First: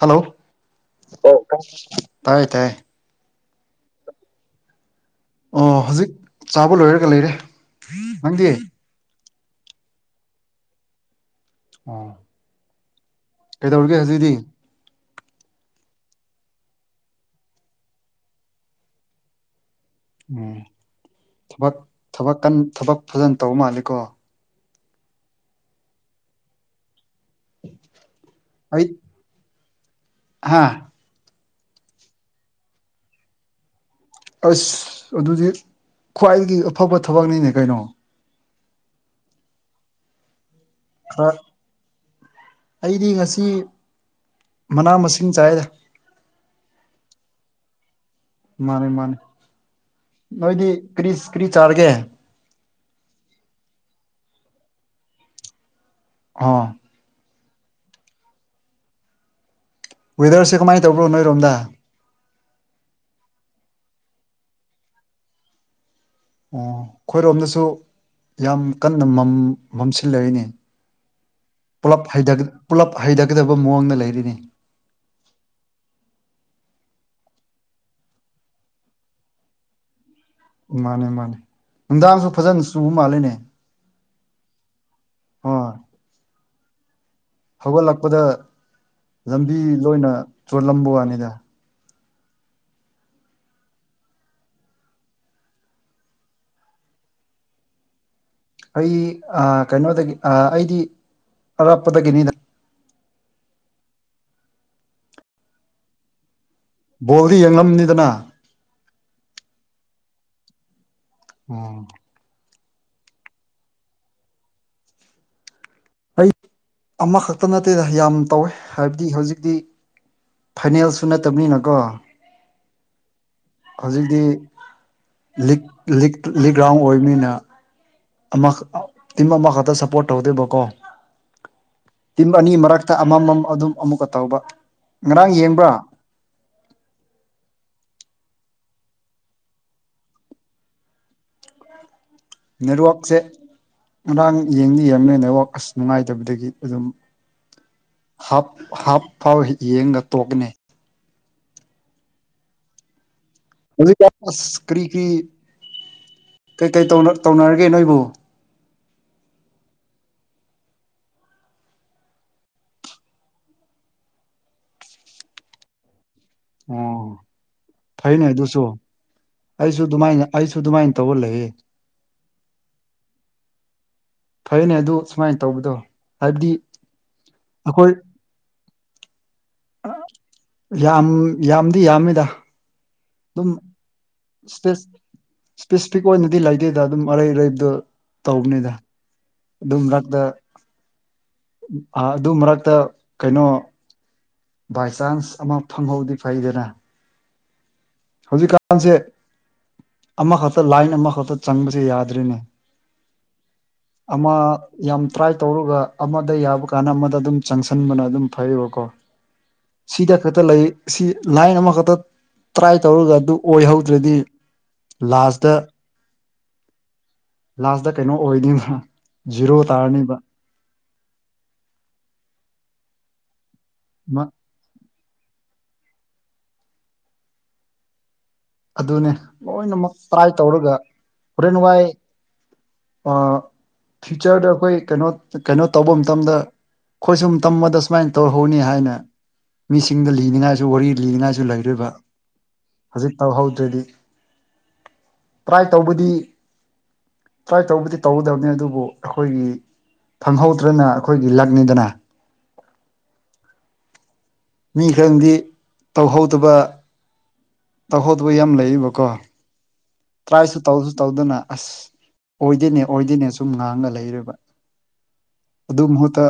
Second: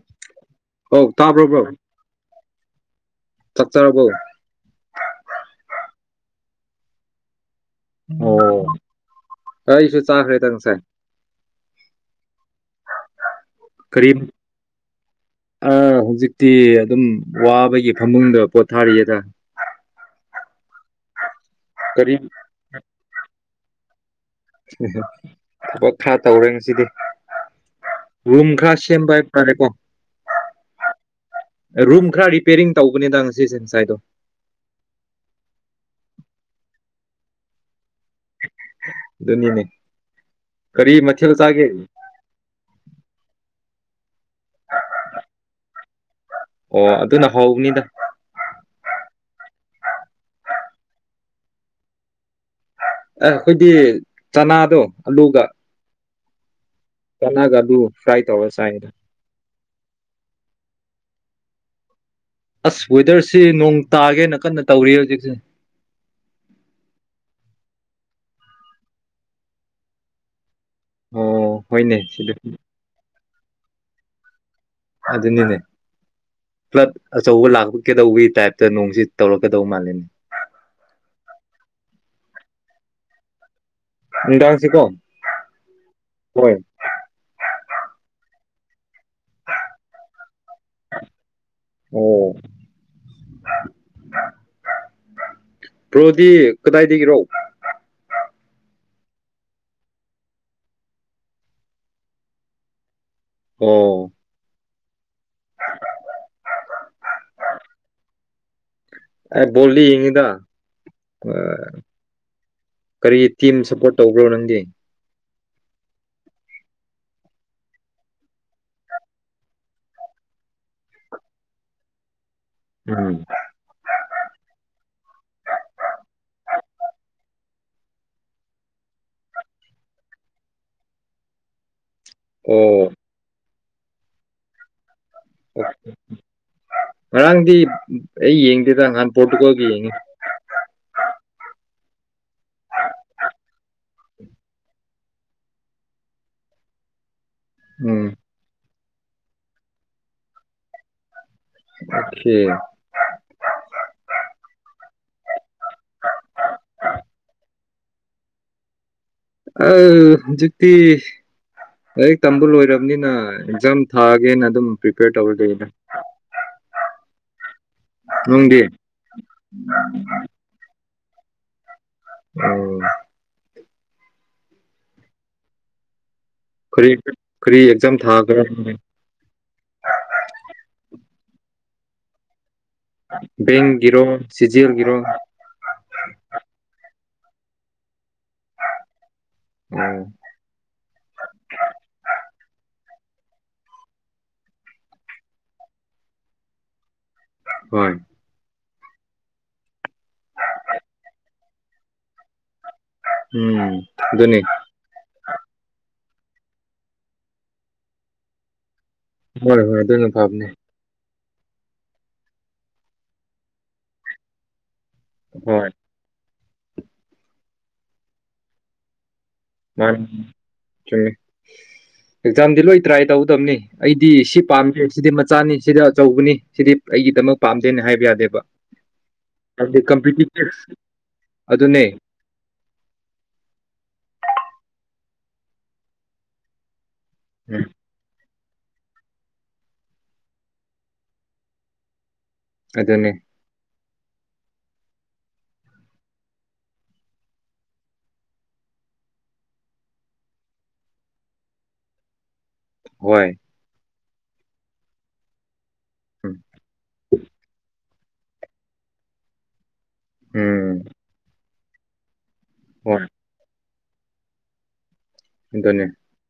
Hello ꯑꯧ ꯑꯣ ꯇꯥꯕ꯭ꯔꯣ ꯇꯥꯏ ꯕ꯭ꯔꯣ ꯇꯥꯏꯌꯦ ꯇꯥꯏꯌꯦ ꯆꯥꯛ ꯆꯔꯥꯕꯣ ꯑꯣ ꯍꯣꯖꯤꯛ ꯆꯥꯕ ꯂꯣꯏꯔꯒ ꯂꯩꯔꯦ ꯅꯪꯗꯤ ꯑꯤꯁꯨ ꯆꯥꯈꯔꯦꯗ ꯉꯁꯥꯏ꯫ ꯑꯥ ꯀꯩꯗꯧꯔꯒꯦ ꯍꯧꯖꯤꯛꯇꯤ? ꯑ ꯍꯧꯖꯤꯛꯇꯤ ꯑꯗꯨꯝ ꯋꯥꯕꯒꯤ ꯐꯃꯨꯡꯗ ꯄꯣꯠꯊꯥꯔꯤꯌꯦꯗ꯫ ꯎꯝ ꯀꯔꯤ ꯊꯕꯛ ꯊꯕꯛ ꯐꯖꯟꯅ ꯇꯧꯕ ꯃꯥꯜꯂꯤꯀꯣ꯫ ꯎ ꯊꯕꯛ ꯈꯔ ꯇꯧꯔꯦ ꯉꯁꯤꯗꯤ ꯔꯨꯝ ꯈꯔ ꯁꯦꯝꯕ꯫ ꯀꯣ ꯍꯥꯥ ꯔꯨꯝ ꯈꯔ ꯔꯤꯄ꯭ꯌꯥꯔꯤꯡ ꯇꯧꯕꯅꯤꯗ ꯉꯁꯤꯁꯦ ꯉꯁꯥꯏꯗꯣ꯫ ꯑꯁ ꯑꯗꯨꯗꯤ ꯈ꯭ꯋꯥꯏꯗꯒꯤ ꯑꯐꯕ ꯊꯕꯛꯅꯤꯅꯦ ꯀꯩꯅꯣ꯫ ꯑꯗꯨꯅꯤꯅꯦ ꯀꯔꯤ ꯈꯔ ꯃꯊꯦꯜ ꯆꯥꯒꯦ? ꯑꯩꯗꯤ ꯉꯁꯤ ꯃꯅꯥ ꯃꯁꯤꯡ ꯆꯥꯏꯗ꯫ ꯑꯣ ꯑꯗꯨꯅ ꯍꯧꯕꯅꯤꯗ꯫ ꯃꯥꯟꯅꯦ ꯃꯥꯟꯅꯦ ꯅꯣꯏꯗꯤ ꯀꯔꯤ - ꯀꯔꯤ ꯆꯥꯔꯒꯦ? ꯑꯦ ꯑꯩꯈꯣꯏꯗꯤ ꯆꯅꯥꯗꯣ ꯑꯂꯨꯒ꯫ ꯑꯣ ꯆꯥꯅꯥꯒ ꯑꯂꯨꯒ ꯐ꯭ꯔꯥꯏ ꯇꯧꯔꯒ ꯁꯥꯥꯏꯗ꯫ ꯋꯦꯗꯔꯁꯦ ꯀꯃꯥꯏ ꯇꯧꯕ꯭ꯔꯣ ꯅꯣꯏꯔꯣꯝꯗ? ꯑꯁ ꯋꯦꯗꯔꯁꯦ ꯅꯣꯡ ꯇꯥꯒꯦꯅ ꯀꯟꯅ ꯇꯧꯔꯤ ꯍꯧꯖꯤꯛꯁꯦ꯫ ꯑꯣ ꯑꯩꯈꯣꯏꯔꯣꯝꯗꯁꯨ ꯌꯥꯝ ꯀꯟꯅ ꯃꯝꯁꯤꯜꯂꯛꯏꯅꯦ꯫ ꯑꯣ ꯍꯣꯏꯅꯦ ꯄꯨꯂꯞ ꯁꯤꯗ ꯍꯩꯙꯒꯗꯕ ꯃꯑꯣꯡꯗ ꯂꯩꯔꯦꯅꯦ꯫ ꯑꯗꯨꯅꯤꯅꯦ꯫ ꯐ꯭ꯂꯠ ꯑꯆꯧꯕ ꯂꯥꯛꯀꯗꯧꯕꯒꯤ ꯇꯥꯏꯞꯇ ꯅꯣꯡꯁꯤ ꯇꯧꯔꯛꯀꯗꯧꯕ ꯃꯥꯜꯂꯤꯅꯦ꯫ ꯃꯥꯟꯅꯦ - ꯃꯥꯟꯅꯦ ꯅꯨꯡꯗꯥꯡꯁꯨ ꯐꯖꯅ ꯆꯨꯕ ꯃꯥꯜꯂꯤꯅꯦ? ꯅꯨꯡꯗꯥꯡꯁꯤ ꯀꯣ ꯍꯣꯏ ꯍꯣꯏ꯫ ꯍꯧꯒꯠꯂꯛꯄꯗ ꯂꯝꯕꯤ ꯂꯣꯏꯅ ꯆꯣꯜꯂꯝꯕꯒꯤ ꯋꯥꯅꯤꯗ꯫ ꯑꯣ ꯕ꯭ꯔꯣꯗꯤ ꯀꯗꯥꯏꯗꯒꯤꯅꯣ? ꯑꯩ ꯀꯩꯅꯣꯗꯒꯤ ꯑꯩꯗꯤ ꯑꯔꯥꯞꯄꯗꯒꯤꯅꯤꯗ꯫ ꯑꯣ ꯕꯣꯜꯗꯤ ꯌꯦꯡꯂꯝꯅꯤꯗꯅ? ꯑꯦ ꯕꯣꯂꯤ ꯌꯦꯡꯢꯗ꯫ ꯎꯝ ꯀꯔꯤ ꯇꯤꯝ ꯁꯞꯄ꯭ꯔꯣꯠ ꯇꯧꯕ꯭ꯔꯣ ꯅꯪꯗꯤ? ꯑꯩ ꯑꯃꯈꯛꯇ ꯅꯠꯇꯦꯗ ꯌꯥꯝ ꯇꯧꯋꯦ ꯍꯥꯏꯕꯗꯤ ꯍꯧꯖꯤꯛꯇꯤ ꯐꯥꯏꯅꯦꯜꯁꯨ ꯅꯠꯇꯕꯅꯤꯅꯀꯣ ꯎꯝ ꯍꯧꯖꯤꯛꯇꯤ ꯂꯤꯛ ꯂꯤꯛ ꯒ꯭ꯔꯥꯎꯟ ꯑꯣꯏꯕꯅꯤꯅ ꯑꯃ ꯇꯤꯝ ꯈꯛꯇ ꯁꯞꯄ꯭ꯔꯣꯠ ꯇꯧꯗꯣꯏꯕꯀꯣ꯫ ꯇꯤꯝ ꯑꯅꯤꯒꯤ ꯑꯣ ꯃꯔꯛꯇ ꯑꯃꯃꯝ ꯑꯗꯨꯝ ꯑꯃꯨꯛꯀ ꯇꯧꯕ꯫ ꯉꯔꯥꯡ ꯌꯦꯡꯕ꯭ꯔꯥ ꯉꯔꯥꯡꯗꯤ ꯑꯩ ꯌꯦꯡꯗꯦꯗ ꯅꯍꯥꯟ ꯄꯣꯔꯇꯨꯒꯜꯒꯤ ꯌꯦꯡꯉꯤ꯫ ꯅꯦꯠꯋ꯭ꯥꯛꯁꯦ ꯉꯔꯥꯡ ꯌꯦꯡꯗꯤ ꯌꯦꯡꯂꯝꯃꯦ ꯅꯦꯠꯋ꯭ꯥꯔꯛ ꯑꯁ ꯅꯨꯡꯉꯥꯏꯇꯕꯗꯒꯤ ꯑꯗꯨꯝ ꯎꯝ ꯍꯥꯞ ꯍꯥꯞ ꯐꯥꯎ ꯌꯦꯡꯉ ꯇꯣꯛꯀꯅꯤ ꯑꯣꯛꯀꯦ꯫ ꯍꯧꯖꯤꯛꯀꯥꯟ ꯑꯁ ꯀꯔꯤ ꯀꯔꯤ ꯀꯩꯀꯩ ꯇꯧꯅ ꯇꯧꯅꯔꯒꯦ ꯅꯣꯏꯕꯨ ꯑ ꯍꯧꯖꯤꯛꯇꯤ ꯂꯥꯏꯔꯤꯛ ꯇꯝꯕ ꯂꯣꯏꯔꯕꯅꯤꯅ ꯑꯦꯛꯖꯥꯝ ꯊꯥꯒꯦꯅ ꯑꯗꯨꯝ ꯄ꯭ꯔꯤꯄꯦꯌꯔ ꯇꯧꯔꯒꯦꯅ ꯑꯣ ꯐꯩꯅꯦ ꯅꯪꯗꯤ ꯑꯗꯨꯁꯨ ꯑꯩꯁꯨ ꯑꯗꯨꯃꯥꯏꯅ ꯑꯩꯁꯨ ꯑꯗꯨꯃꯥꯏꯅ ꯇꯧꯔ ꯂꯩꯌꯦ [unintelligible] ꯐꯩꯌꯦꯅꯦ ꯑꯗꯨ ꯁꯨꯃꯥꯏꯅ ꯇꯧꯕꯗꯣ ꯍꯥꯏꯕꯗꯤ ꯀꯔꯤ ꯀꯔꯤ ꯑꯩꯈꯣꯏ ꯑꯦꯛꯖꯥꯝ ꯊꯥꯒꯦꯔ ꯅꯪꯗꯤ ꯌꯥꯝ ꯌꯥꯝꯗꯤ ꯌꯥꯝꯃꯤꯗ ꯑꯗꯨꯝ ꯕꯦꯡꯒꯤꯔꯣ ꯏꯁꯄꯦꯁ ꯁꯤꯖꯤꯑꯦꯜꯒꯤꯔꯣ ꯏꯁꯄꯦꯁꯤꯐꯤꯛ ꯑꯣꯏꯅꯗꯤ ꯂꯩꯇꯦꯗ ꯑꯗꯨꯝ ꯑꯔꯩ ꯑꯔꯩꯕꯗꯣ ꯇꯧꯕꯅꯤꯗ ꯑꯗꯨ ꯑꯣ ꯃꯔꯛꯇ ꯑꯥ ꯑꯗꯨ ꯃꯔꯛꯇ ꯀꯩꯅꯣ ꯕꯥꯏ ꯆꯥꯟꯁ ꯑꯃ ꯐꯪꯍꯧꯗꯤ ꯐꯩꯗꯅ ꯍꯣꯏ ꯍꯧꯖꯤꯛꯀꯥꯟꯁꯦ ꯑꯃꯈꯛꯇ ꯂꯥꯏꯟ ꯑꯃꯈꯛꯇ ꯆꯪꯕꯁꯦ ꯌꯥꯗ꯭ꯔꯦꯅꯦ ꯎꯝ ꯑꯃ ꯑꯗꯨꯅꯤ ꯌꯥꯝ ꯇ꯭ꯔꯥꯏ ꯇꯧꯔꯒ ꯑꯃꯗ ꯌꯥꯕ ꯀꯥꯟꯗ ꯑꯃꯗ ꯑꯗꯨꯝ ꯆꯪꯁꯟꯕꯅ ꯑꯗꯨꯝ ꯐꯩꯌꯦꯕꯀꯣ ꯍꯣꯏ ꯍꯣꯏ ꯑꯗꯨꯅ ꯁꯤꯗ ꯈꯛꯇ ꯐꯕꯅꯦ ꯂꯩ ꯁꯤ ꯂꯥꯏꯟ ꯑꯃꯈꯛꯇ ꯇ꯭ꯔꯥꯏ ꯇꯧꯔꯒ ꯑꯗꯨ ꯑꯣꯏꯍꯧꯗ꯭ꯔꯗꯤ ꯂꯥꯁꯗ ꯍꯣꯏ ꯂꯥꯁꯗ ꯀꯩꯅꯣ ꯑꯣꯏꯅꯤꯗ ꯃꯥꯅꯤ ꯆꯨꯝꯃꯦ ꯑꯦꯛꯖꯥꯝꯗꯤ ꯂꯣꯏ ꯇ꯭ꯔꯥꯏ ꯇꯧꯒꯗꯕꯅꯤ ꯑꯩꯗꯤ ꯁꯤꯞ ꯄꯥꯝꯗꯦ ꯁꯤꯗꯤ ꯃꯆꯥꯅꯤ ꯁꯤꯗꯤ ꯑꯆꯧꯕꯅꯤ ꯁꯤꯗꯤ ꯑꯩꯒꯤꯗꯃꯛ ꯄꯥꯝꯗꯦꯅꯦ ꯍꯥꯏꯕ ꯌꯥꯗꯦꯕ ꯑꯗꯨꯅꯦ ꯍꯥꯏꯕꯗꯤ ꯂꯣꯏꯅꯃꯛ ꯇ꯭ꯔꯥꯏ ꯀꯝꯄꯤꯇꯤꯇꯤꯞ ꯇꯧꯔꯒ ꯍꯣꯔꯦꯟ ꯋꯥꯏ ꯑꯗꯨꯅꯦ ꯑꯥ ꯐ꯭ꯌꯨꯆꯔꯗ ꯑꯈꯣꯏ ꯀꯩꯅꯣ ꯀꯩꯅꯣ ꯇꯧꯕ ꯃꯇꯝꯗ ꯈꯣꯏꯁꯨ ꯎꯝ ꯃꯇꯝꯃꯗ ꯁꯨꯃꯥꯏꯅ ꯇꯧꯍꯧꯅꯤ ꯍꯥꯏꯅ ꯃꯤꯁꯤꯡꯗ ꯂꯤꯅꯤꯡꯉꯥꯏꯁꯨ ꯋꯥꯔꯤ ꯂꯤꯅꯤꯡꯉꯥꯏꯁꯨ ꯂꯩꯔꫭꯏꯕ ꯑꯗꯨꯅꯦ ꯇꯧꯍꯧꯗ꯭ꯔꯗꯤ ꯇ꯭ꯔꯥꯏ ꯇꯧꯕꯗꯤ ꯇ꯭ꯔꯥꯏ ꯇꯧꯕꯗꯤ ꯇꯧꯒꯗꯕꯅꯤ ꯑꯗꯨꯕꯨ ꯑꯈꯣꯏꯒꯤ ꯐꯪꯍꯧꯗ꯭ꯔꯦꯅ ꯑꯩꯈꯣꯏꯒꯤ ꯂꯛꯅꯤꯗꯅ ꯍꯣꯏ ꯃꯤ ꯈꯔꯪꯗꯤ ꯎꯝ ꯇꯧꯍꯧꯗꯕ ꯇꯧꯍꯧꯗꯧꯕ ꯌꯥꯝ ꯂꯩꯌꯦꯕꯀꯣ ꯇ꯭ꯔꯥꯏꯁꯨ ꯎꯝ ꯇꯧꯁꯨ ꯇꯧꯗꯅ ꯑꯁ ꯑꯣꯏꯗꯦꯅꯦ ꯍꯣꯏ ꯑꯣꯏꯗꯦꯅꯦ ꯁꯨꯝ ꯉꯥꯡꯉ ꯂꯩꯔꯦꯕ ꯑꯗꯨ ꯑꯗꯨꯅꯦ ꯃꯍꯨꯠꯇ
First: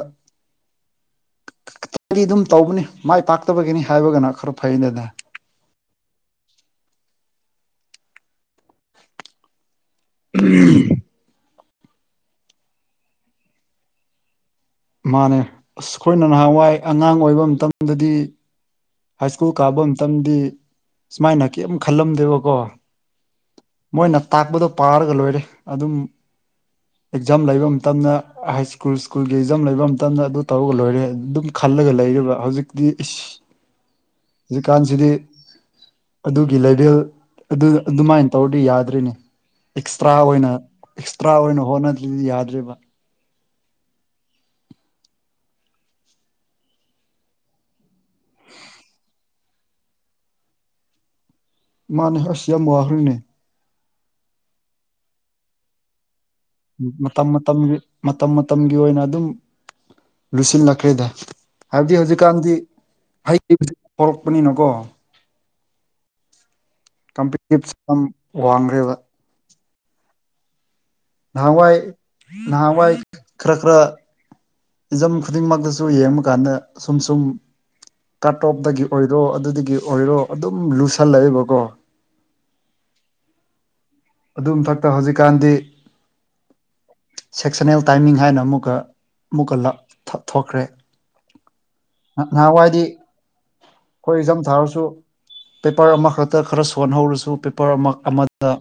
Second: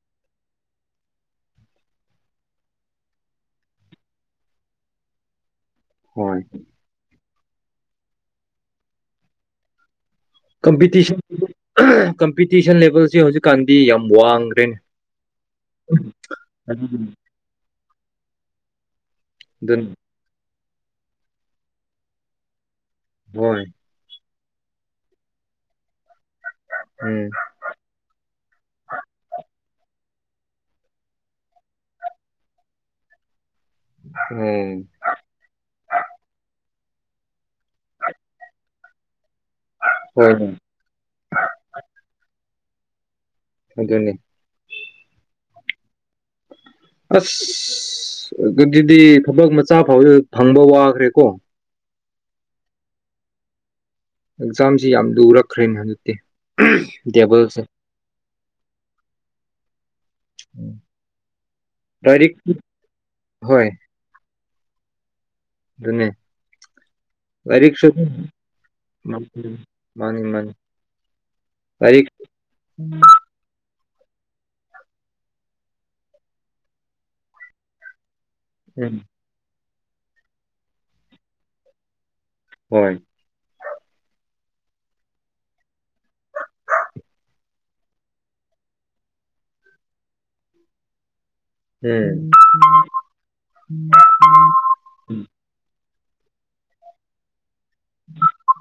[unintelligible] ꯗꯤ ꯑꯗꯨꯝ ꯇꯧꯕꯅꯤ ꯃꯥꯏ ꯄꯥꯛꯇꯕꯒꯤꯅꯤ ꯍꯥꯏꯔꯒꯅ ꯈꯔ ꯐꯩꯅꯦꯗꯅ ꯍꯣꯏ ꯀꯃꯄꯤꯇꯤꯁꯟ [unintelligible] ꯀꯝꯄꯤꯇꯤꯁꯟ ꯂꯦꯚꯦꯜꯁꯦ ꯍꯧꯖꯤꯛꯀꯥꯟꯗꯤ ꯌꯥꯝ ꯋꯥꯡꯒ꯭ꯔꯦꯅꯦ ꯃꯥꯅꯦ ꯑꯁ ꯈꯣꯏꯅ ꯅꯍꯥꯟꯋꯥꯏ ꯑꯉꯥꯡ ꯑꯗꯨꯅꯤ ꯑꯣꯏꯕ ꯃꯇꯝꯗꯗꯤ ꯍꯥꯏ ꯁ꯭ꯀꯨꯜ ꯀꯥꯕ ꯃꯇꯝꯗꯤ ꯁꯨꯃꯥꯏꯅ ꯀꯤꯌꯝ ꯈꯜꯂꯝꯗꯦꯕꯀꯣ ꯍꯣꯏ ꯃꯣꯏꯅ ꯇꯥꯛꯄꯗꯣ ꯄꯥꯔꯒ ꯂꯣꯏꯔꯦ ꯑꯗꯨꯝ ꯎꯝ ꯑꯦꯛꯖꯥꯝ ꯂꯩꯕ ꯃꯇꯝꯗ ꯍꯥꯏ ꯁ꯭ꯀꯨꯜ ꯁ꯭ꯀꯨꯜ ꯖꯝ ꯂꯩꯕ ꯃꯇꯝꯗ ꯑꯗꯨ ꯇꯧꯔꯒ ꯂꯣꯏꯔꯦ ꯑꯗꯨꯝ ꯈꯜꯂꯒ ꯂꯩꯔꯤꯕ ꯍꯧꯖꯤꯛꯇꯤ ꯏꯁ ꯎꯝ ꯍꯧꯖꯤꯛꯀꯥꯟꯁꯤꯗꯤ ꯑꯗꯨꯒꯤ ꯂꯦꯚꯦꯜ ꯑꯗꯨ ꯑꯗꯨꯃꯥꯏꯅ ꯇꯧꯔꯗꯤ ꯌꯥꯗ꯭ꯔꯤꯅꯦ ꯑꯦꯛꯁꯇ꯭ꯔꯥ ꯍꯣꯏꯅꯦ ꯑꯣꯏꯅ ꯑꯦꯛꯁꯇ꯭ꯔꯥ ꯑꯣꯏꯅ ꯍꯣꯠꯅꯗ꯭ꯔꯗꯤ ꯌꯥꯗ꯭ꯔꯤꯕ ꯑꯗꯨꯅꯤ ꯑꯁ ꯑꯗꯨꯗꯤ ꯊꯕꯛ ꯃꯆꯥ ꯐꯥꯎꯗ ꯐꯪꯕ ꯋꯥꯈ꯭ꯔꯦꯀꯣ ꯃꯥꯥꯟꯅꯦ ꯑꯁ ꯌꯥꯝ ꯋꯥꯈ꯭ꯔꯔꯤꯅꯦ ꯑꯦꯛꯖꯥꯝꯁꯤ ꯌꯥꯝ ꯂꯨꯔꯛꯈ꯭ꯔꯦꯅꯦ ꯍꯩꯖꯤꯛꯇꯤ ꯃꯇꯝ ꯃꯇꯝꯒꯤ ꯃꯇꯝ ꯃꯇꯝꯒꯤ ꯑꯣꯏꯅ ꯑꯗꯨꯝ ꯂꯨꯁꯤꯜꯂꯛꯈ꯭ꯔꯦꯗ ꯍꯥꯏꯕꯗꯤ ꯂꯥꯏꯔꯤꯛ ꯍꯧꯖꯤꯛꯀꯥꯟꯗꯤ ꯍꯩ [unintelligible] ꯍꯣꯏ ꯍꯧꯖꯤꯛ ꯍꯧꯔꯛꯄꯅꯤꯅꯀꯣ ꯑꯗꯨꯅꯤ ꯀꯝꯄꯤꯇꯤꯞꯁ ꯂꯥꯏꯔꯤꯛꯁꯨ ꯌꯥꯝ ꯋꯥꯡꯈ꯭ꯔꯦꯕ ꯑꯗꯨꯃ ꯄꯔꯤ ꯃꯥꯅꯤ ꯃꯥꯅꯤ ꯅꯍꯥꯟꯋꯥꯏ ꯂꯥꯏꯔꯤꯛ ꯅꯍꯥꯟꯋꯥꯏ ꯈꯔ ꯈꯔ ꯏꯟꯖꯝ ꯈꯨꯗꯤꯡꯃꯛꯇꯁꯨ ꯌꯦꯡꯕ ꯀꯥꯟꯗ ꯁꯨꯝ ꯁꯨꯝ ꯀꯠ ꯑꯣꯞꯇꯒꯤ ꯎꯝ ꯑꯣꯏꯔꯣ ꯑꯗꯨꯗꯒꯤ ꯑꯣꯏꯔꯣ ꯑꯗꯨꯝ ꯂꯨꯁꯜꯂꯛꯑꯦꯕꯀꯣ ꯍꯣꯏ ꯑꯗꯨꯝ ꯃꯊꯛꯇ ꯍꯧꯖꯤꯛꯀꯥꯟꯗꯤ ꯁꯦꯛꯁꯟꯅꯜ ꯇꯥꯏꯃꯤꯡ ꯍꯥꯏꯅ ꯑꯃꯨꯛꯀ ꯑꯃꯨꯛꯀ ꯊꯣꯛꯈ꯭ꯔꯦ ꯎꯝ ꯅꯥꯍꯥꯋꯥꯏꯗꯤ ꯑꯩꯈꯣꯏ ꯑꯦꯛꯖꯥꯝ ꯊꯥꯔꯁꯨ ꯄꯦꯄꯔ ꯑꯃꯈꯛꯇ ꯈꯔ ꯁꯣꯟꯍꯧꯔꯁꯨ ꯄꯦꯄꯔ ꯑꯃ ꯑꯃꯗ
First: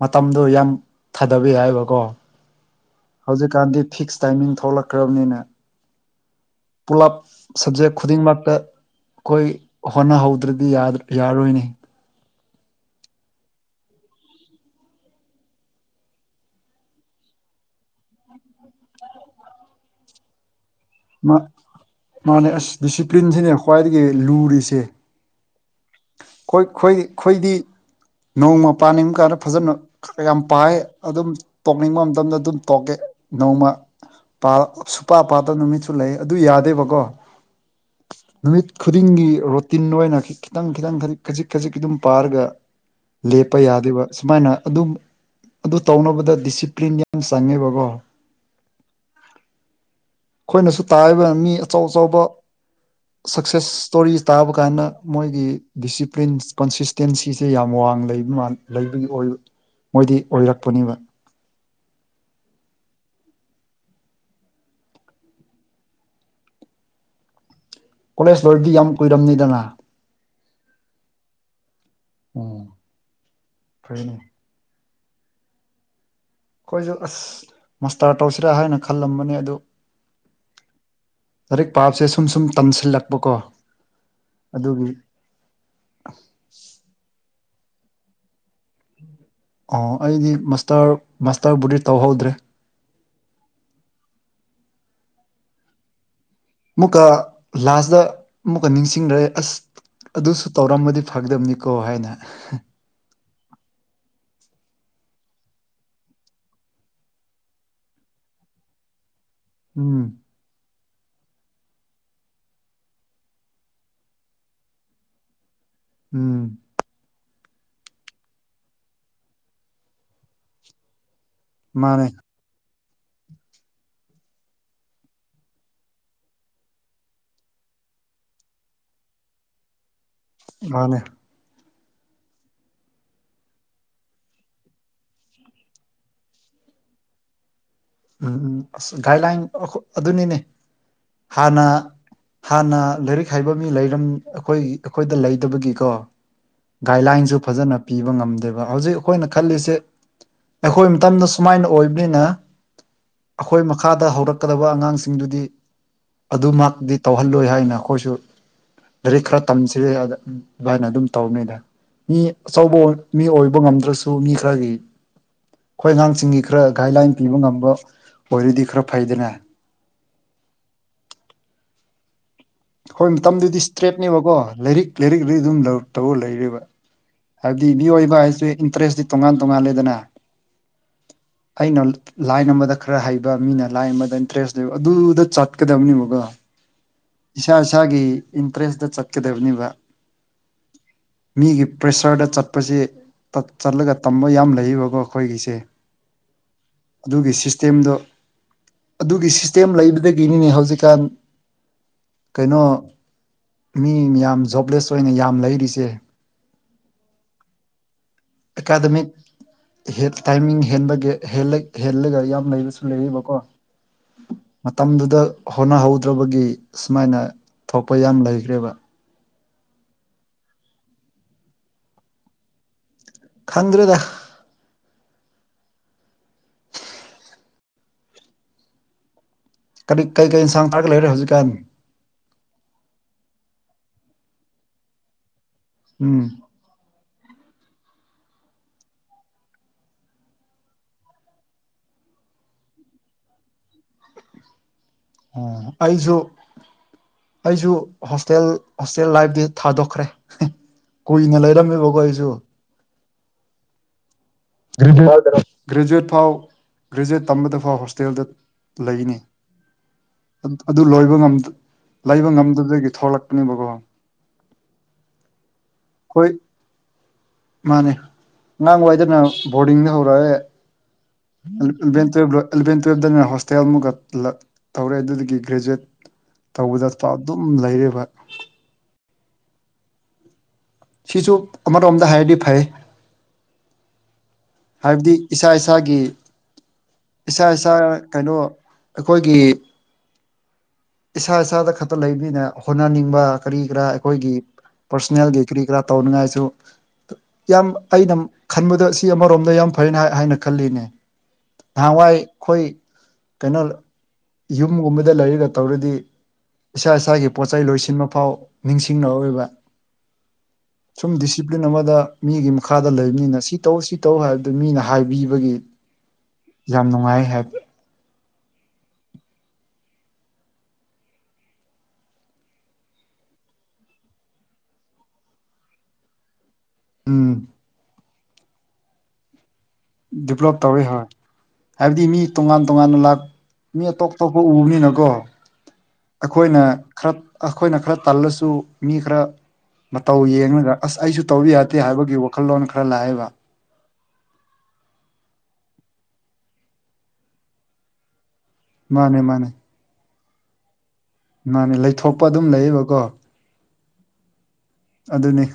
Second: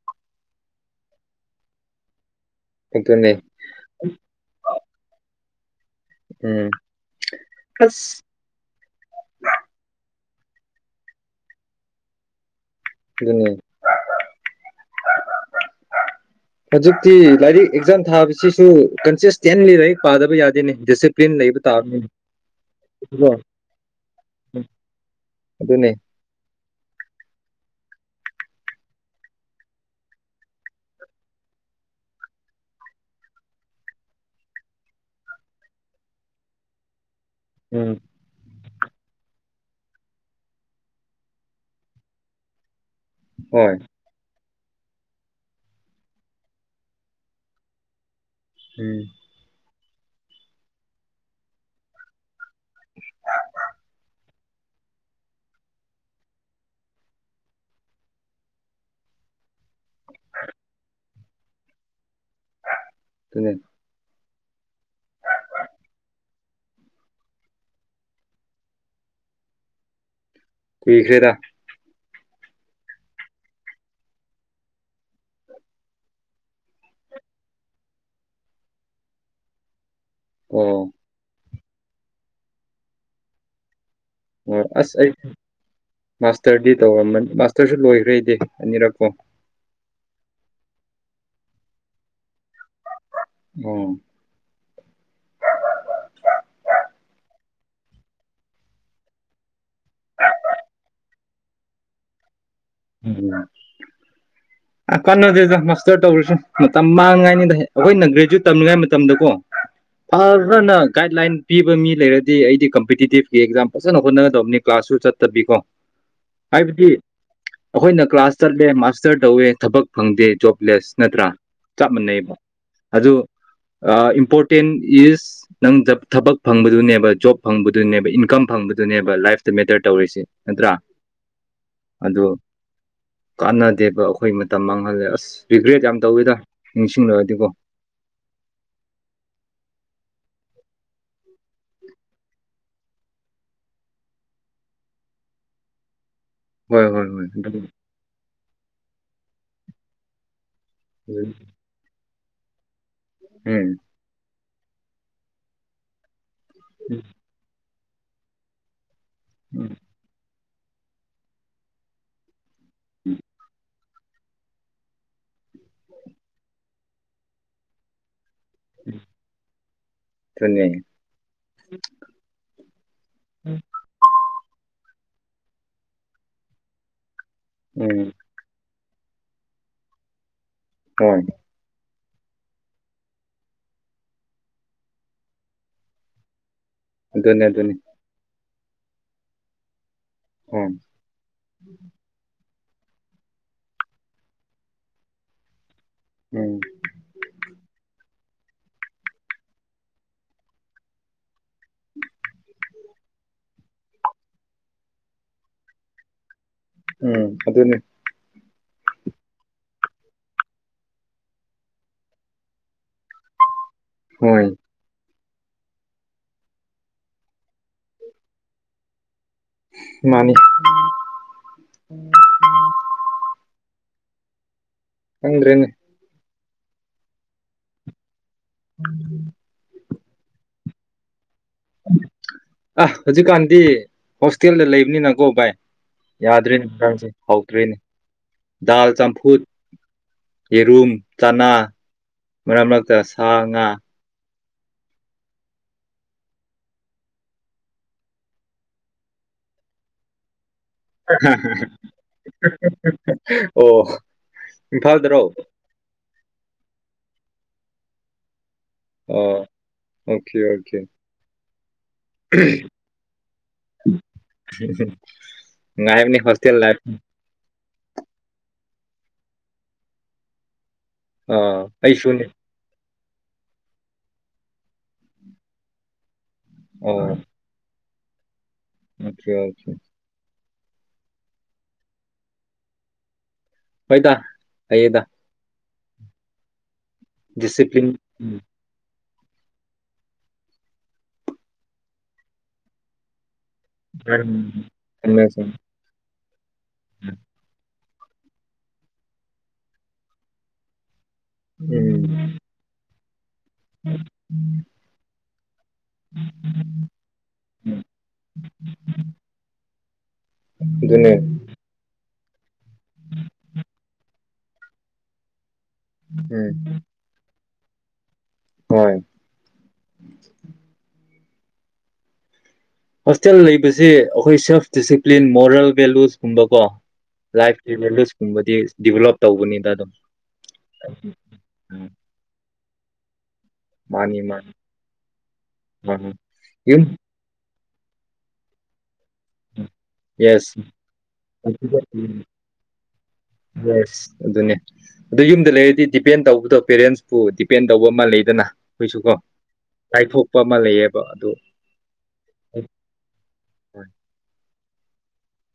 ꯃꯇꯝꯗꯣ ꯌꯥꯝ ꯊꯥꯗꯕ ꯌꯥꯏꯕꯀꯣ ꯑꯗꯨꯅꯦ ꯍꯧꯖꯤꯛꯀꯥꯟꯗꯤ ꯐꯤꯛꯁ ꯇꯥꯏꯃꯤꯡ ꯊꯣꯛꯂꯛꯈ꯭ꯔꯕꯅꯤꯅꯦ ꯎꯝ ꯄꯨꯂꯞ ꯁꯕꯖꯦꯛ ꯑꯁ ꯈꯨꯗꯤꯡꯃꯛꯇ ꯑꯩꯈꯣꯏ ꯍꯣꯠꯅꯍꯧꯗ꯭ꯔꯗꯤ ꯌꯥꯔꯣꯏꯅꯤ ꯑꯗꯨꯅꯤ [inaudible] ꯍꯧꯖꯤꯛꯇꯤ ꯂꯥꯏꯔꯤꯛ ꯑꯦꯛꯖꯥꯝ ꯊꯥꯕꯁꯤꯁꯨ ꯀꯟꯁꯤꯁꯇꯦꯟꯂꯤ ꯂꯥꯏꯔꯤꯛ ꯄꯥꯗꯕ ꯌꯥꯗꯦꯅꯦ ꯂꯩꯕ ꯇꯥꯕꯅꯤꯅꯦ ꯃꯥꯅꯦ ꯑꯁ ꯀꯣ ꯗꯤꯁꯤꯄ꯭ꯂꯤꯟꯁꯤꯅꯦ ꯈ꯭ꯋꯥꯏꯗꯒꯤ ꯂꯨꯔꯤꯁꯦ ꯑꯗꯨꯅꯦ ꯈꯣꯏ ꯑꯩꯈꯣꯏꯗꯤ ꯅꯣꯡꯃ ꯄꯥꯟꯕꯥꯟꯅꯤꯡꯕ ꯀꯥꯟꯗ ꯐꯖꯅ ꯈꯔ ꯌꯥꯝ ꯄꯥꯏ ꯑꯗꯨꯝ ꯇꯣꯛꯅꯤꯡꯕ ꯃꯇꯝꯗ ꯑꯗꯨꯝ ꯇꯣꯛꯀꯦ ꯅꯣꯡꯃ ꯁꯨꯄꯥ ꯄꯥꯗꯥ ꯅꯨꯃꯤꯠꯁꯨ ꯂꯩ ꯑꯗꯨ ꯌꯥꯗꯦꯕꯀꯣ ꯎꯝ ꯅꯨꯃꯤꯠ ꯈꯨꯗꯤꯡꯒꯤ ꯔꯣꯇꯤꯟ ꯑꯣꯏꯅ ꯈꯤꯇꯪ ꯈꯤꯇꯪ ꯈꯖꯤꯛ ꯈꯖꯤꯛ ꯈꯖꯤꯛ ꯑꯗꯨꯝ ꯄꯥꯔꯒ ꯂꯦꯞꯄ ꯍꯣꯏ ꯌꯥꯗꯦꯕ ꯁꯨꯃꯥꯏꯅ ꯑꯗꯨ ꯑꯗꯨ ꯇꯧꯅꯕꯗ ꯗꯤꯁꯤꯄ꯭ꯂꯤꯟ ꯌꯥꯝ ꯆꯪꯉꯦꯕꯀꯣ ꯎꯝ ꯑꯩꯈꯣꯏꯅꯁꯨ ꯇꯥꯔꯤꯕ ꯃꯤ ꯑꯆꯧ ꯑꯆꯧꯕ ꯁꯛꯁꯦꯁ ꯁ꯭ꯇꯣꯔꯤ ꯇꯥꯕ ꯀꯥꯟꯗ ꯃꯣꯏꯒꯤ ꯗꯤꯁꯤꯄ꯭ꯂꯤꯟ ꯀꯣꯟꯁꯤꯁ ꯇꯦꯟꯁꯤꯁꯦ ꯌꯥꯝ ꯋꯥꯡꯅ ꯂꯩꯕ ꯂꯩꯕꯒꯤ ꯑꯣꯏꯕ ꯃꯣꯏꯗꯤ ꯑꯣꯏꯔꯛꯄꯅꯦꯕ ꯑꯗꯨꯅꯦ ꯀꯣꯂꯦꯖ ꯂꯣꯏꯕꯗꯤ ꯌꯥꯝ ꯀꯨꯏꯔꯝꯅꯤꯗꯅ ꯀꯨꯏꯈ꯭ꯔꯦꯗꯥ ꯎꯝ ꯐ꯭ꯔꯦꯅꯦ ꯑꯩꯈꯣꯏꯁꯨ ꯑꯁ ꯃꯁꯇꯥꯔ ꯇꯧꯁꯤꯔꯥ ꯍꯥꯏꯅ ꯈꯜꯂꯝꯕꯅꯦ ꯑꯗꯨ ꯑꯣ ꯂꯥꯏꯔꯤꯛ ꯄꯥꯕꯁꯦ ꯁꯨꯝ ꯁꯨꯝ ꯇꯝꯁꯤꯜꯂꯛꯄꯀꯣ ꯑꯣ ꯑꯗꯨꯒꯤ ꯑꯁ ꯑꯩ ꯃꯥꯁꯇꯔꯗꯤ ꯇꯧꯔꯝꯕꯅꯤ ꯃꯥꯁꯇꯔꯁꯨ ꯂꯣꯏꯈ꯭ꯔꯦꯗꯤ ꯑꯅꯤꯔꯛꯄꯨ ꯑꯣ ꯑꯩꯗꯤ ꯃꯁꯇꯔ ꯃꯥꯁꯇꯔꯕꯨꯗꯤ ꯇꯧꯍꯧꯗ꯭ꯔꯦ ꯑꯣ ꯑꯃꯨꯛꯀ ꯂꯥꯁꯗ ꯑꯃꯨꯛꯀ ꯅꯤꯡꯁꯤꯡꯔꯦ ꯑꯁ ꯑꯗꯨꯁꯨ ꯇꯧꯔꯃꯗꯤ ꯐꯒꯗꯝꯕꯅꯤꯀꯣ ꯍꯥꯏꯅ ꯎꯝ [inaudible] ꯑ ꯀꯥꯟꯅꯗꯦꯗ ꯃꯥꯁꯇꯔ ꯇꯧꯔꯤꯁꯦ ꯃꯇꯝ ꯃꯥꯡꯉꯥꯏꯅꯤꯗ ꯑꯩꯈꯣꯏꯅ ꯒ꯭ꯔꯦꯖꯨꯋꯦꯠ ꯇꯝꯃꯤꯉꯥꯏ ꯃꯇꯝꯗ ꯀꯣ ꯎꯝ ꯑꯍꯜ ꯈꯔꯥꯅ ꯒꯥꯏꯠ ꯂꯥꯏꯟ ꯄꯤꯕ ꯃꯤ ꯂꯩꯔꯗꯤ ꯑꯩꯗꯤ ꯀꯝꯄꯤꯇꯤꯇꯤꯞꯀꯤ ꯑꯦꯛꯖꯥꯝ ꯐꯖꯅ ꯍꯣꯠꯅꯒꯗꯕꯅꯤ ꯀ꯭ꯂꯥꯁꯁꯨ ꯆꯠꯇꯕꯤꯀꯣ ꯎꯝ ꯍꯥꯏꯕꯗꯤ ꯑꯩꯈꯣꯏꯅ ꯀ꯭ꯂꯥꯁ ꯆꯠꯂꯦ ꯃꯥꯁꯇꯔ ꯇꯧꯋꯦ ꯊꯕꯛ ꯐꯪꯗꯦ ꯖꯣꯕꯂꯦꯁ ꯅꯠꯇ꯭ꯔꯥ ꯆꯞ ꯃꯥꯅꯦ ꯃꯥꯟꯅꯩꯌꯦꯕ ꯑꯗꯨ ꯑꯥ ꯏꯝꯄꯣꯔꯇꯦꯟ ꯏꯁ ꯅꯪ ꯖꯕ ꯊꯕꯛ ꯐꯪꯕꯗꯨꯅꯦꯕ ꯖꯣꯕ ꯐꯪꯕꯗꯨꯅꯦꯕ ꯏꯟꯀꯝ ꯐꯪꯕꯗꯨꯅꯦꯕ ꯂꯥꯏꯐꯇ ꯃꯦꯇꯔ ꯇꯧꯔꯤꯁꯦ ꯅꯠꯇ꯭ꯔꯥ ꯃꯥꯅꯦ ꯑꯗꯣ ꯀꯥꯟꯅꯗꯦꯕ ꯑꯩꯈꯣꯏ ꯃꯇꯝ ꯃꯥꯡꯍꯜꯂꯦ ꯑꯁ ꯔꯤꯒ꯭ꯔꯦꯠ ꯌꯥꯝ ꯇꯧꯋꯤꯗ ꯅꯤꯡꯁꯤꯡꯂꯨꯔꯗꯤꯀꯣ ꯎꯝ ꯎꯝ ꯑꯁ ꯒꯥꯏꯗꯂꯥꯏꯟ ꯑꯈꯣ ꯑꯗꯨꯅꯤꯅꯦ ꯍꯥꯟꯅ ꯍꯥꯟꯅ ꯂꯥꯏꯔꯤꯛ ꯍꯩꯕ ꯃꯤ ꯂꯩꯔꯝ ꯑꯩꯈꯣꯏ ꯑꯩꯈꯣꯏꯗ ꯂꯩꯇꯕꯒꯤꯀꯣ ꯍꯣꯏ ꯍꯣꯏ ꯍꯣꯏ ꯒꯥꯏꯗꯂꯥꯏꯟꯁꯨ ꯑꯗꯨ ꯐꯖꯅ ꯄꯤꯕ ꯉꯝꯗꯦꯕ ꯍꯧꯖꯤꯛ ꯑꯩꯈꯣꯏꯅ ꯈꯜꯂꯤꯁꯦ ꯑꯩꯈꯣꯏ ꯃꯇꯝꯗ ꯁꯨꯃꯥꯏꯅ ꯑꯣꯏꯕꯅꯤꯅ ꯑꯈꯣꯏ ꯎꯝ ꯎꯝ ꯃꯈꯥꯗ ꯍꯧꯔꯛꯀꯗꯕ ꯑꯉꯥꯡꯁꯤꯡꯗꯨꯗꯤ ꯑꯗꯨꯃꯛꯇꯤ ꯇꯧꯍꯜꯂꯣꯏ ꯍꯥꯏꯅ ꯑꯩꯈꯣꯏꯁꯨ ꯂꯥꯏꯔꯤꯛ ꯈꯔ ꯇꯝꯁꯤ ꯍꯥꯏꯅ ꯎꯝ ꯑꯗꯨꯃꯥꯏꯅ ꯑꯗꯨꯝ ꯇꯧꯕꯅꯤꯗ ꯃꯤ ꯑꯆꯧꯕꯑꯣꯏ ꯃꯤ ꯑꯣꯏꯕ ꯉꯝꯗ꯭ꯔꯁꯨ ꯑꯗꯨ ꯃꯤ ꯈꯔꯒꯤ ꯈꯣꯏ ꯑꯉꯥꯡꯁꯤꯡꯒꯤ ꯈꯔ ꯒꯥꯏꯗꯂꯥꯏꯟ ꯄꯤꯕ ꯉꯝꯕ ꯑꯣꯏꯔꯗꯤ ꯈꯔ ꯐꯩꯗꯅ ꯇꯨꯅꯦ ꯑꯩꯈꯣꯏ ꯃꯇꯝꯗꯗꯤ ꯏꯁꯇ꯭ꯔꯦꯠꯅꯦꯕꯀꯣ ꯂꯥꯏꯔꯤꯛ ꯂꯥꯏꯔꯤꯛ ꯂꯥꯏꯔꯤꯛ ꯑꯗꯨꯝ ꯇꯧ ꯇꯧꯔ ꯂꯩꯔꯦꯕ ꯍꯥꯏꯕꯗꯤ ꯎꯝ ꯃꯤꯑꯣꯏꯕ ꯍꯥꯏꯁꯦ ꯏꯟꯇꯔꯦꯁꯇꯤ ꯇꯣꯉꯥꯟ ꯇꯣꯉꯥꯟꯂꯦꯗꯅ ꯍꯣꯏ ꯑꯩꯅꯜ ꯂꯥꯏꯟ ꯑꯃꯗ ꯈꯔ ꯍꯩꯕ ꯃꯤꯅ ꯂꯥꯏꯟ ꯑꯃꯗ ꯏꯟꯇꯔꯦꯁ ꯂꯩꯕ ꯑꯗꯨꯗꯥ ꯆꯠꯀꯗꯕꯅꯦꯕꯀꯣ ꯑꯗꯨꯅꯦ ꯏꯁꯥ ꯑꯗꯨꯅꯤ ꯏꯁꯥꯒꯤ ꯏꯟꯇꯔꯦꯁꯇ ꯆꯠꯀꯗꯕꯅꯤꯕ ꯍꯣꯏ ꯃꯤꯒꯤ__ ꯁꯍꯔꯗ ꯆꯠꯄꯁꯤ ꯇꯠ ꯆꯠꯂꯒ ꯇꯝꯕ ꯌꯥꯝ ꯂꯩꯌꯦꯕꯀꯣ ꯑꯩꯈꯣꯏꯒꯤꯁꯦ ꯎꯝ ꯑꯗꯨꯒꯤ ꯁꯤꯁꯇꯦꯝꯗꯣ ꯑꯗꯨꯒꯤ ꯁꯤꯁꯇꯦꯝ ꯂꯩꯕꯗꯒꯤꯅꯤꯅꯦ ꯍꯧꯖꯤꯛꯀꯥꯟ ꯀꯩꯅꯣ ꯃꯤ ꯃꯌꯥꯝ ꯖꯣꯕꯂꯦꯁ ꯑꯣꯏꯅ ꯌꯥꯝ ꯂꯩꯔꯤꯁꯦ ꯎꯝ ꯑꯗꯨꯅꯦ ꯑꯦꯀꯥꯗꯃꯤꯛ ꯍꯦꯠ ꯇꯥꯏꯃꯤꯡ ꯍꯦꯟꯕꯒꯤ ꯍꯦꯜꯂ ꯍꯦꯜꯂꯒ ꯌꯥꯝ ꯂꯩꯕꯁꯨ ꯂꯩꯌꯦꯕꯀꯣ ꯍꯣꯏ ꯃꯇꯝꯗꯨꯗ ꯍꯣꯠꯅꯍꯧꯗ꯭ꯔꯕꯒꯤ ꯁꯨꯃꯥꯏꯅ ꯊꯣꯛꯄ ꯌꯥꯝ ꯂꯩꯈ꯭ꯔꯦꯕ ꯃꯥꯅꯤ ꯈꯪꯗ꯭ꯔꯦꯗ ꯈꯪꯗ꯭ꯔꯦꯅꯦ [unintelligible] ꯀꯔꯤ ꯀꯩꯀꯩ ꯏꯟꯁꯥꯡ ꯊꯥꯔꯒ ꯂꯩꯔꯦ ꯍꯧꯖꯤꯛꯀꯥꯟ ꯑꯥ ꯍꯧꯖꯤꯛꯀꯥꯟꯗꯤ ꯍꯣꯁꯇꯦꯜꯗ ꯂꯩꯕꯅꯤꯅꯀꯣ ꯚꯥꯏ ꯎꯝ ꯌꯥꯗ꯭ꯔꯦꯅꯦ ꯏꯟꯁꯥꯡꯁꯦ ꯍꯥꯎꯇ꯭ꯔꯦꯅꯦ ꯗꯥꯜ ꯆꯝꯐꯨꯠ ꯌꯦꯔꯨꯝ ꯆꯅꯥ ꯃꯔꯛ ꯃꯔꯛꯇ ꯁꯥ ꯉꯥ ꯑꯥ ꯑꯩꯁꯨ ꯑꯩꯁꯨ ꯍꯣꯁꯇꯦꯜ ꯍꯣꯁꯇꯦꯜ ꯂꯥꯏꯐꯇꯤ ꯊꯥꯗꯣꯛꯈ꯭ꯔꯦ ꯀꯨꯏꯅ ꯂꯩꯔꯝꯃꯦꯕꯀꯣ ꯑꯩꯁꯨ [unintelligible] ꯑꯣ ꯏꯝꯐꯥꯜꯗꯔꯣ ꯒ꯭ꯔꯦꯖꯨꯦꯠ ꯐꯥꯎ ꯒ꯭ꯔꯦꯖꯨꯦꯠ ꯇꯝꯕꯗ ꯐꯥꯎ ꯍꯣꯁꯇꯦꯜꯗ ꯂꯩꯅꯤ ꯑꯣ ꯑꯣꯀꯦ ꯑꯣꯀꯦ ꯑꯗꯨ ꯂꯣꯏꯕꯉꯝ ꯂꯩꯕ ꯉꯝꯗꯕꯗꯒꯤ ꯊꯣꯛꯂꯛꯄꯅꯦꯕꯀꯣ ꯅꯨꯉꯥꯏꯕꯅꯤ ꯑꯩꯈꯣꯏ ꯍꯣꯁꯇꯦꯜ ꯂꯥꯏꯐ ꯃꯥꯅꯦ ꯑꯉꯥꯡꯋꯥꯏꯗꯅ ꯕꯣꯔꯗꯤꯡꯗ ꯍꯧꯔꯛꯑꯦ ꯑ ꯏꯂꯚꯦꯟ ꯑꯩꯁꯨꯅꯤ ꯇꯨꯌꯦꯜ ꯂꯣꯏ ꯑꯦꯂꯕꯦꯟ ꯇꯨꯌꯦꯞꯇꯅ ꯍꯣꯁꯇꯦꯜ ꯑꯃꯨꯛ ꯇꯧꯔꯛꯑꯦ ꯑꯗꯨꯗꯒꯤ ꯒ꯭ꯔꯦꯖꯨꯦꯠ ꯇꯧꯕꯗ [unintelligible] ꯎꯝ ꯂꯩꯔꯤꯕ ꯑꯣꯈꯦ ꯑꯣꯈꯦ ꯁꯤꯁꯨ ꯑꯃꯔꯣꯝꯗ ꯍꯥꯏꯔꯗꯤ ꯐꯩ ꯍꯣꯏꯗ ꯐꯩꯌꯦꯗ ꯍꯥꯏꯕꯗꯤ ꯏꯁꯥ ꯏꯁꯥꯒꯤ ꯏꯁꯥ ꯏꯁꯥ ꯗꯤꯁꯤꯄ꯭ꯂꯤꯟ ꯎꯝ ꯀꯩꯅꯣ ꯑꯩꯈꯣꯏꯒꯤ ꯏꯁꯥ ꯏꯁꯥꯗ ꯈꯛꯇ ꯂꯩꯕꯅꯤꯅ ꯍꯣꯠꯅꯅꯤꯡꯕ ꯀꯔꯤ ꯀꯔꯥ ꯑꯩꯈꯣꯏꯒꯤ ꯄꯔꯁꯅꯦꯜꯒꯤ ꯀꯔꯤ ꯀꯔꯥ ꯇꯧꯅꯤꯉꯥꯏꯁꯨ ꯌꯥꯝ ꯑꯩꯅ ꯈꯟꯕꯗ ꯁꯤ ꯑꯃꯔꯣꯝꯗ ꯌꯥꯝ ꯐꯩꯅꯦ ꯍꯥꯏꯅ ꯈꯜꯂꯤꯅꯦ ꯅꯍꯥꯟꯋꯥꯏ ꯈꯣꯏ ꯀꯩꯅꯣ ꯌꯨꯝꯒꯨꯝꯕꯥꯗ ꯂꯩꯔꯒ ꯇꯧꯔꯗꯤ ꯏꯁꯥ ꯏꯁꯥꯒꯤ ꯄꯣꯠꯆꯩ ꯂꯣꯏꯁꯤꯟꯕ ꯐꯥꯎ ꯅꯤꯡꯁꯤꯡꯔꯛꯑꯣꯏꯕ ꯑꯗꯨꯅꯦ ꯗꯤꯁꯤꯄ꯭ꯂꯤꯟ ꯑꯃꯥꯗ ꯃꯤꯒꯤ ꯃꯈꯥꯗ ꯂꯩꯕꯅꯤꯅ ꯁꯤ ꯇꯧ ꯁꯤ ꯇꯧ ꯍꯥꯏꯕꯗꯨ ꯃꯤꯅ ꯍꯥꯏꯕꯤꯕꯒꯤ ꯎꯝ ꯌꯥꯝ ꯅꯨꯡꯉꯥꯏ ꯍꯣꯏ ꯍꯣꯁꯇꯦꯜ ꯂꯩꯕꯁꯤ ꯑꯩꯈꯣꯏ ꯁꯦꯜꯐ ꯗꯤꯁꯤꯄ꯭ꯂꯤꯟ ꯃꯣꯔꯦꯜ ꯚꯦꯂꯨꯁ ꯀꯨꯝꯕꯀꯣ ꯎꯝ ꯂꯥꯏꯐꯀꯤ ꯚꯦꯂꯨꯁꯀꯨꯝꯕꯗꯤ ꯗꯤꯚꯦꯂꯞ ꯇꯧꯕꯅꯤꯗ ꯑꯗꯨꯝ ꯗꯦꯚꯂꯞ ꯇꯧꯔꯦ ꯍꯣꯏ ꯎꯝ ꯍꯥꯏꯕꯗꯤ ꯃꯤ ꯇꯣꯉꯥꯟ ꯇꯣꯉꯥꯟꯅ ꯂꯥꯛ ꯃꯤ ꯑꯇꯣꯞ ꯃꯥꯅꯤ ꯑꯇꯣꯞꯄꯥ ꯃꯥꯅꯤ ꯎꯕꯅꯤꯅꯀꯣ ꯃꯥꯅꯤ ꯑꯩꯈꯣꯏꯅ ꯌꯨꯝ ꯈꯔꯥ ꯑꯈꯣꯏꯅ ꯈꯔꯥ ꯇꯜꯂꯁꯨ ꯃꯤ ꯈꯔꯥ ꯃꯇꯧ ꯌꯦꯁ ꯌꯦꯡꯔꯒ ꯑꯁ ꯑꯩꯁꯨ ꯇꯧꯗ ꯌꯥꯗꯦ ꯍꯥꯏꯕꯒꯤ ꯋꯥꯈꯜꯂꯣꯟ ꯈꯔ ꯂꯥꯛꯑꯦꯕ ꯌꯦꯁ ꯑꯗꯨꯅꯦ ꯑꯗꯨ ꯌꯨꯝꯗ ꯂꯩꯔꯗꯤ ꯗꯤꯄꯦꯟ ꯇꯧꯕꯗꯣ ꯄꯦꯔꯦꯟꯁꯄꯨ ꯗꯤꯄꯦꯟ ꯇꯧꯕ ꯑꯃ ꯂꯩꯗꯅ ꯑꯩꯈꯣꯏꯁꯨ ꯀꯣ ꯃꯥꯅꯦ ꯃꯥꯅꯦ ꯂꯥꯏꯊꯣꯛꯄ ꯑꯃ ꯂꯩꯌꯦꯕ ꯑꯗꯣ ꯃꯥꯅꯦ ꯂꯩꯊꯣꯛꯄ ꯑꯗꯨꯝ ꯂꯩꯌꯦꯕꯀꯣ ꯑꯗꯨꯅꯤ